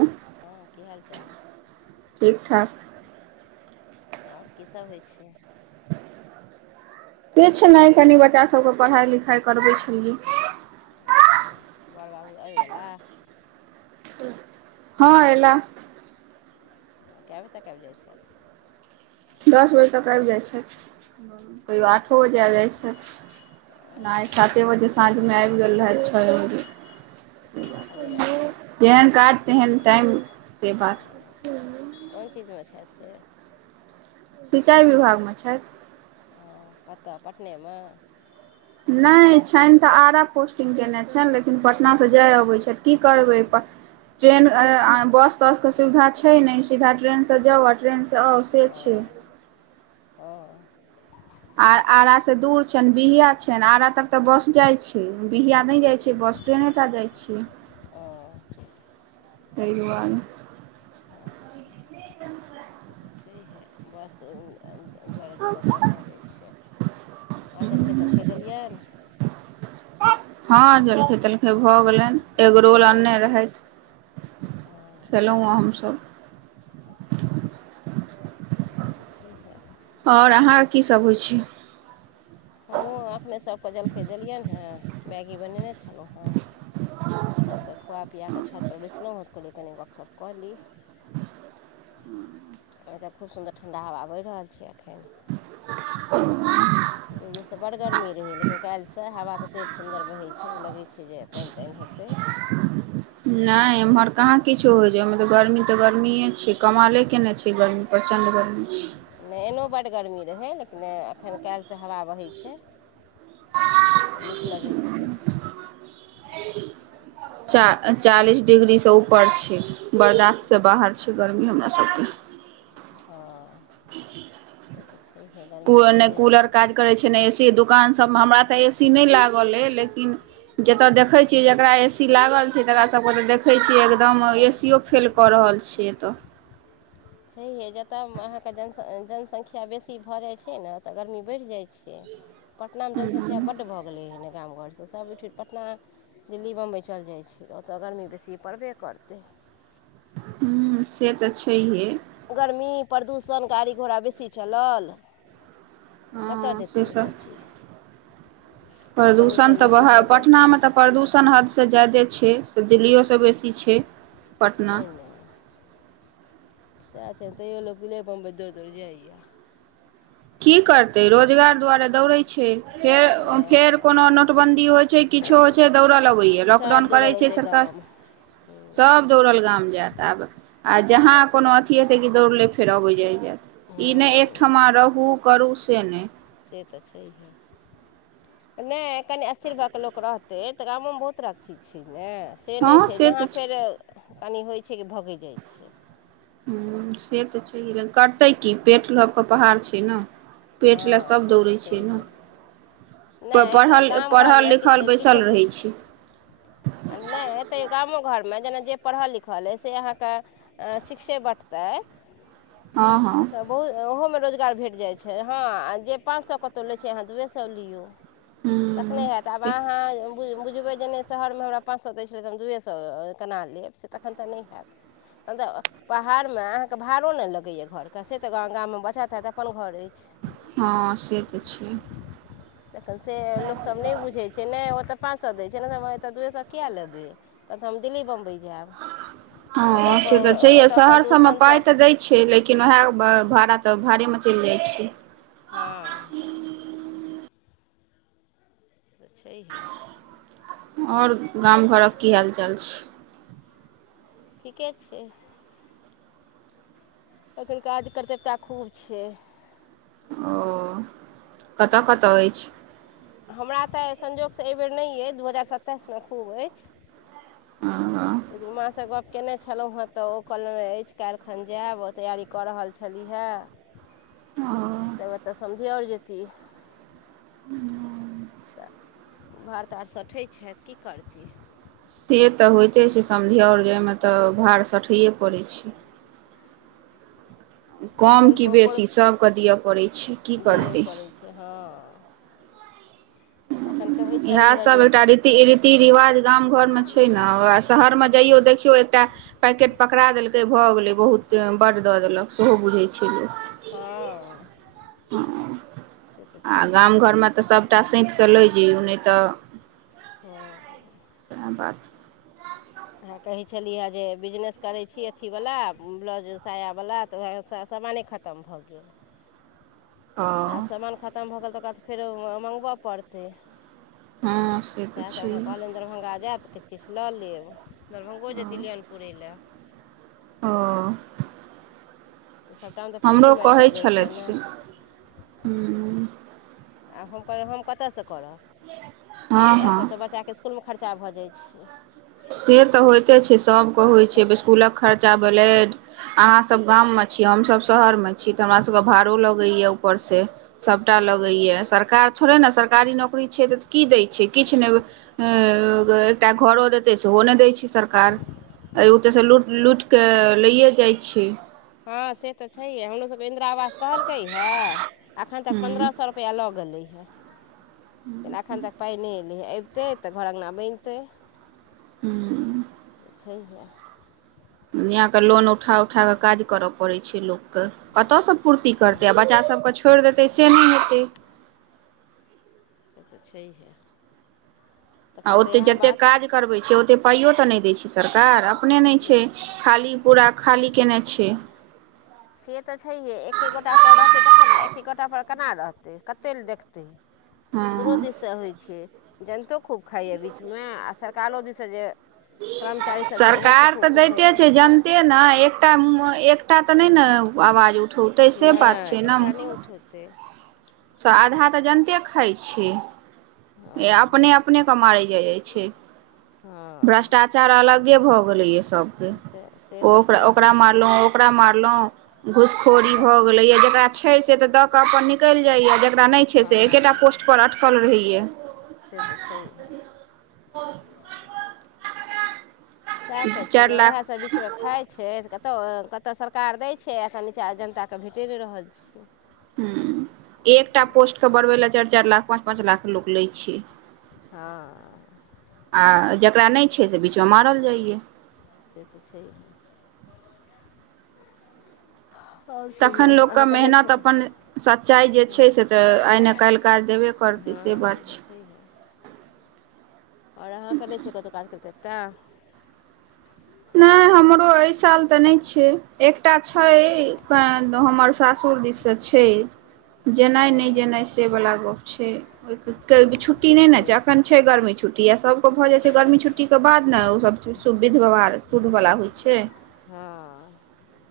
हँ। हँ कि हाल चाल ठीक ठाक। आओर किसभ होइ छै किछु नहि कनि बच्चा सभके पढ़ाइ लिखाइ करबै छलियै ओ वर बाबू आबि गेला। हँ, एला कए बजे तक आबि जाइ छथि दस बजे तक आबि जाइ छै कहियओ आठो बजे आबि जाइ छै। नहि साते बजे साँझ मे आबि गेल रहै छओ बजे ह, समिल गेल जेहन काज तेहन टाइमसे बात कोन चीज मे छथिसँ सिचाइ विभागमे छैथ। ओ कतऽ पटनेमे। नहि छनि तऽ आरा पोस्टिंग कयने छनि लेकिन पटना तऽ जाय अबैत छथि कि करबैप। ट्रेन बस तस के सुविधा छै नहि सीधा ट्रेनसँ जाउ आ ट्रेन। आ से छै। हँ। आ आरा से दूर छनि बिया छनि आरा तक ते बस जाय छी। बिया नहि जाइ छै, अच्छा बस ट्रेनेटा जाइ छियै ओ ताहि दुआरे त तऽ छैहे बस दुआरे दिक्कत बड्ड भऽ जाइ छै आओर जलखै तलखै देलियअनि हँ जलखे तलखे भऽ गेलनि एग रोल की बन अनने रहैथ ओ खेलहुँ हमसभ अच्छा से तऽ छैहे आओर अहाँके कीसभ होइ छै हमहूँ एखने सबके जलखै देलियनि हेँ मैगी बनेने छलहुँ हेँ सभकेँ खुआ पिया कऽ छतपर बैष्लहुँ हा‌ तल्टऽ कली तनि गपशप कयली ह एतऽ खूब सुन्दर ठण्डा हवा बहि रहल छै एखन ह [unintelligible] दू दिनसँ बड् गरमी रहै लेकिन काल्हिसँ हवा ततेक सुन्दर बहैत छै जे लगै छै जे पाईन ताईन हेतै नाय एम्हर कहाँ किछो होइ छै ओमे तऽ गर्मी तऽ गर्मीए छै कमाले के नहि छै गर्मी प्रचण्ड गर्मी छै। नहि एनो बड्ड गरमी रहै लेकिन एखन काल्हिसँ हवा बहैत छै तऽ नीक लगै छै [unintelligible] चा चालीस डिग्रीसँ ऊपर छै बाप बरदातसँ रे बाहर छै गर्मी हमरा सभभके ह से तऽ छैहे गर्मीए नहि तेहने कूलर छै काज करै ए सी दुकान सबमे हमरा तऽ ए सी नहि लागल अ लेकिन जतऽ देख देखै छियै जकरा ए सी लागल छै तकरा सबके तऽ देखै छियै एकदम ए सियो फेल कऽ रहल छि एतऽ छैहिये जतय अहाँके जन जनसंख्या बेसी भऽ जै जै नऽ‌त गर्मी बढ़ि जाइत छै पटनामे ह जनसंख्या बड्ड भऽ गेलै हन गाम घरसँ सभ उठुठ पटना दिल्ली बम्बइ चलि जाइ छै तऽ ओतय गर्मी बेसी पड़बे करतै ह से तऽ छैहे गर्मी प्रदूषण गाड़ी घोड़ा बेसी चलल हँ कतय जेतै से ओ सब सभ? चीज तऽ प्रदूषण तऽ बेसी बह भऽ जाइ छै। पटनामे तऽ प्रदूषण हदसँ जादे छै दिलियो सँ बेसी छै पटना ते ने सएह छैनि, तैयो लोक दिल्लिए बम्बई दौर-दौर जाइ छै। की करतै, रोजगार दुआरे दौड़ै छै फेर-फेर हँ कोनो नोटबन्दी होइ छै। किछो होइ छै दौड़ल अबैया सब लॉकडाउन दौड़ल करैत छै औतै सरकार गाम हूँ सभ दौड़ल गाम जायत आब आ जहाँ कोनो अथी हेतै कि दौड़ ले फेर अबैत जायय ई नहि, हूँ एकठामा रहू करू से नहि। से तऽ छैहे नहि कनि स्थिर भा कऽ लोक रहतै तऽ गामोमे बहुत तरहके चीज छै ने से नहि हँ छै, से जहाँ तऽ फेर कनि होइ छै कि भगैजाइ छै। ह से तऽ छै लेकिन करतै की पेट ल के पहाड़ छै ने पेट हँ लेल सभ से तऽ दौड़ै छै ने। छैहे प नहि गाम घरमे किछु पढ़ल-लिखल बैसल रहै छै। आ नहि तै गामो घरमे जेना जे पढ़ल लिखल अइ से अहाँके शिक्षे बटतैथ ह हँ तऽ बहुत ओहोमे रोजगार भेट जाइत छै हँ जे पाँच सए कतहु लै छै अहाँ दुूए सए लियौ तखने हेत, ह आब से अहाँ। बुझबै जे नहि, शहरमे हमरा पाँच सौ दै छलै, तऽ हम दुए सौ केना लेब से तखन तऽ नहि हेत। तखन तऽ पहाड़मे अहाँके भाड़ो नहि लगै ए घरके से तऽ ग गाम मे बचत हेत अपन घर ऐछ हँ से तऽ छै [inaudible] स लोक सब नहि बुझैछ से नहि, ओतऽ पाँच सौ दै छै ने, तऽ हम एतऽ दुइए सौ कऽ किया लेबै? तह तऽ हम दिल्ली-बम्बई जैब [inaudible] हँ, से तऽ छै, ओतऽ शहर सभमे प्रदूषणसँ पाइ तऽ दैए छै, लेकिन ओएह भाड़ा तऽ भाड़ेमे चैल जाइ छै। हँ तऽ छैहे और गाम घर क की हाल चाल छै ठीके छै एखन काज चर्चा खूब छै ओ [inaudible] कतय कतय अछि हमरा तऽ संजोगसँ एहिबर नहि अइ दू हजार सत्ताइस मे खूब अछि [unintelligible] लेकिन माँ सँ गप कने छलहुँ, हँ तऽ ओ कहलनि अछि काइल खन जायब। ओ तैयारी कऽ रहल छलीह। ओ [inaudible] तऽ म समधि और जैथी [unintelligible] भार तार सठै छैथ की करती से तऽ होइते छै समधिऔर जाइमे तऽ भार सठैए पड़ै छै कम तखन कि बोपर बेसी सभके दिअ पड़ैत छै की दिअ करतै [unintelligible] [inaudible] तखन कहै इएह छलीहे सब जे एकटा रीत रीति-रिवाज गाम-घरमे छै ने वैह शहरमे जाइयो देखिय। केओ एकटा पैकेट पकड़ा देलकै, भऽ गेलै। बहुत बड़ देलक सेहो बुझै छै लोक। हँ से तऽ [inaudible] आ छैहे गाम घरमे तऽ सब सबटा सैत कऽ लै जे ओ नहि तऽ हँ [unintelligible] आ कहै छलियै हे जे बिजनेस करैत छी अथीवला ब्लाउज-साया वाला तऽ उएह सामान खत्म। खतम भऽ गेल ओ तऽ आब सामान खतम भऽ गेल, तऽ ओकरा तऽ फेरो मंगब पड़तै। हँ से सएह तऽ सभके छै कहलनि दरभंगा जायब तऽ किछ किछ लऽ लेब दरभंगो जेती ल अनपुरै लए [unintelligible] तऽ सभटामे तऽ पूँजी हमरो मैर कऽ कहै जाइ छै ने छलथि हूँ [inaudible] आब हम कह हम कतऽसँ करब हँ हँ पैसा तऽ बच्चाके स्कूल में खर्चा भऽ जाइ छै से तऽ होइते छै सभके होइ तऽ छै स्कूल खर्चा भैले अहाँसभ गाममे छी हमसभ शहरमे छी तऽ हमर सभभके भाड़ो लगैएा ऊपरसँ सभटा लगैए सरकार थोड़े ने सरकारी नौकरी छै तऽ की दै छै किछ नहि [unintelligible] एकटा घरो दे देते सेहो नहि दै छै सरकार ओतऽसँ लुट लुट क लैए जाइ छै हँ से तऽ छैहे। हमरो सभके इन्दिरा आवास कहलकै हे अखन तक पन्द्रह हूँ सौ रुपैया लऽ गेलै हँ, [inaudible] तैले एखन तक पाइ नहि एलै हैं एतऽ तऽ घर अगना बनतै। हू। छै हे। यियाके लोन उठा उठा कऽ काज करय पड़ैत छै लोकके कतयसँ पूर्ति करतै आ बच्चा सभके छोड़ि देतै से नहि हेतै। से तऽ छैहे। आ तखन तऽ ओतेक इएह जतेक बात काज। करबै छै ओते पाइयो तऽ नहि दै छै सरकार अपने नहि छै ख खाली कनेने छै। से तऽ छै हे, एक्के गोटा पर रहतै तऽ एक्के गोटा पर केना रहतै? कतेक लऽ देखतै। [inaudible] हँ दुरो दिसँ होइ छै जनतो खूब खाइए बीचमे आ सरकारो दिससँ जे। कर्मचारी सब छै ओहो सब सरकार खूब तऽ खूब खाइ दैते छै जनिते नहि एकटा एक सभटा तऽ नहि ने, आवाज उठौतै सँ बात छै ने। उठे आधा तऽ जानिते खाइत छियै। हँ अपने अपने के मार जा जाइ छै हँ भ्रष्टाचार अचारा अलगे भऽ गेलैए सभके से से तऽ ओकरा छैहे ओकरा मारलहुँ कपड़ा मारल घूसखोरी ब भए गेले या जेकरा छै से के अपन निकल जाइ जेकरा नहि छै, से एकेटा हँ पोस्ट पर अटकलऽ रहै छै। से तऽ छै हे आ सएह सभ छै चारि ने लाख उएहसभ बीचमे खाइ छै त कतहु कतय सरकार दै छै आखन निचाँ जनताकेँ भेटि नहि रहल छ ह एकटा पोस्ट के बढ़बै लए चारि चारि लाख पाँच पाँच लाख लै छै हँ। आ जकरा नहि छै से बीचमे मारल जाइये से तऽ छैै हे आओर कहियौ तखन लोकके अहाँके नहि छै मेहनत अपन सच्चाइ जे छै, से तऽ आइ नहि काल्हि। काज देबे करतै से बात छै ठीक है आओर अहाँकेँ नहि छै कतौ काज करतैब तऽ नहि हमरो एहि साल तऽ नहि छै। एकटा छै हमर सासुरजीसँ छै जेनाइ नहि जेनाइ ओ से वाल गप छै ओ कऽ अभी तऽ छुट्टी की नै न छै छियै अखन छै गर्मी छुट्टी आर सभके भऽ जाइ छै गर्मी छुट्टीके बाद ने ओ सभ सुविध व्यवहार सूधवला होइ छै। हँ।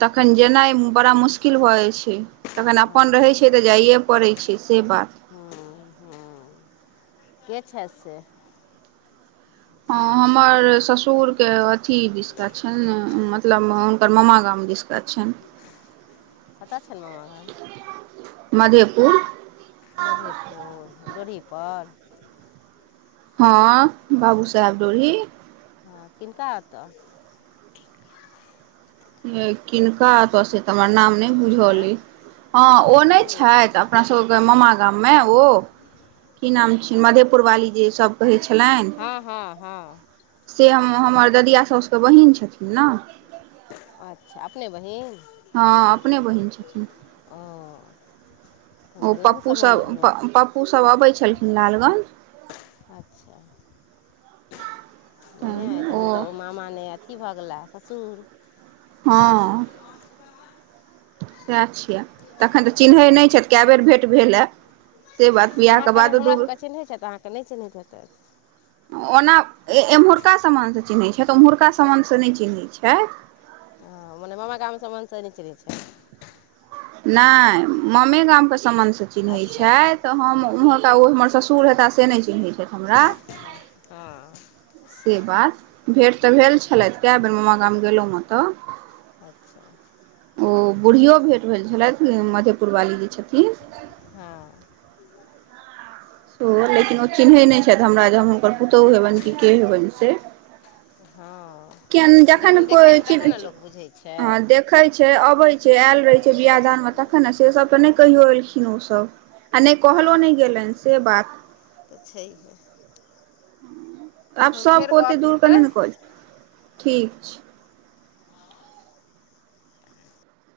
तखन जेनाइ बड़ा मुश्किल भऽ जाइ छै। तखन अपन रहै हँ छै तऽ जाइए पड़ै छै सँ बात ह, ह के छैथ से हमर ससुरके अथी विसक छल ने मतलब ओकर मामा गाम दिस [inaudible] कत छैन मामा गाम मधेपुर। मधेपुर डोड़ी हँ, बाबू साहेब डोरी। हँ, किनका आतौ किनका एतऽ से तऽ हमर नाम नहि आँय बुझले हँ ओ नहि छथि आब अपना सभके मामा गाममे ओ कि नाम छ मधेपुरवाली जे सभ कहै छलेन हँ हँ हँ से हम हमर ददिया सभके बहिन छथिन ने अच्छा अपने बहिन। हँ, अपने बहिन छथिन [unintelligible] ओ पप्पू सम्बन्ध सब भेल पप्पू सब अबै छलखिन लालगंज अच्छा। बढ़िआँ अइ तखन तऽ ओ मामा नहि अथी भऽ गेलाह ससुर ह सएह छियै तखन तऽ चिन्है नहि छथि कए बेर भेँट भेल है अहाँकेँ कहबै हमर सभके चिन्हैत छैथ अहाँकेँ नहि चिन्हैत हेतै ओना एम्हुरका सामानसँ चिन्हैत छथि तऽ ओम्हुरका समामानसँ नहि चिन्हैत छथि हँ मने मामा गाम सममसन नहि चलेंगे छै [unintelligible] नहि ममे गाम केँ समान चिन्हैत अच्छा छथि तऽ हम ओम्हरका ओ हमर ससुर हेताह से नहि चिन्हैत छथि हमरा [unintelligible] से बात भेँट तऽ भेल छलथि कए बेर मामा गाम गेलौ हतऽ अचछा ओ बूढ़ियो भेँट भेल छलथि मधेपुरवाली जे छथिन हॅ सेहो लेकिन ओ चिन्हैत नहि छथि हमरा जे हम हुनकर पुतहु हेबैन कि के हेबैन से किया हँ जखन देखै छैै तखन ने कोइ लोक बुझै छै हँ देखै छै अबै छै आयल रहै छै बियाह दानमे तखन ने से सब तऽ नहि कहियो एलखिन ओसभ आ नहि कहलो नहि हँ गेलेन से बात तऽ छहियै आब सबक फेर ओते गप दूर के हेतै ने कह ठीक छै ह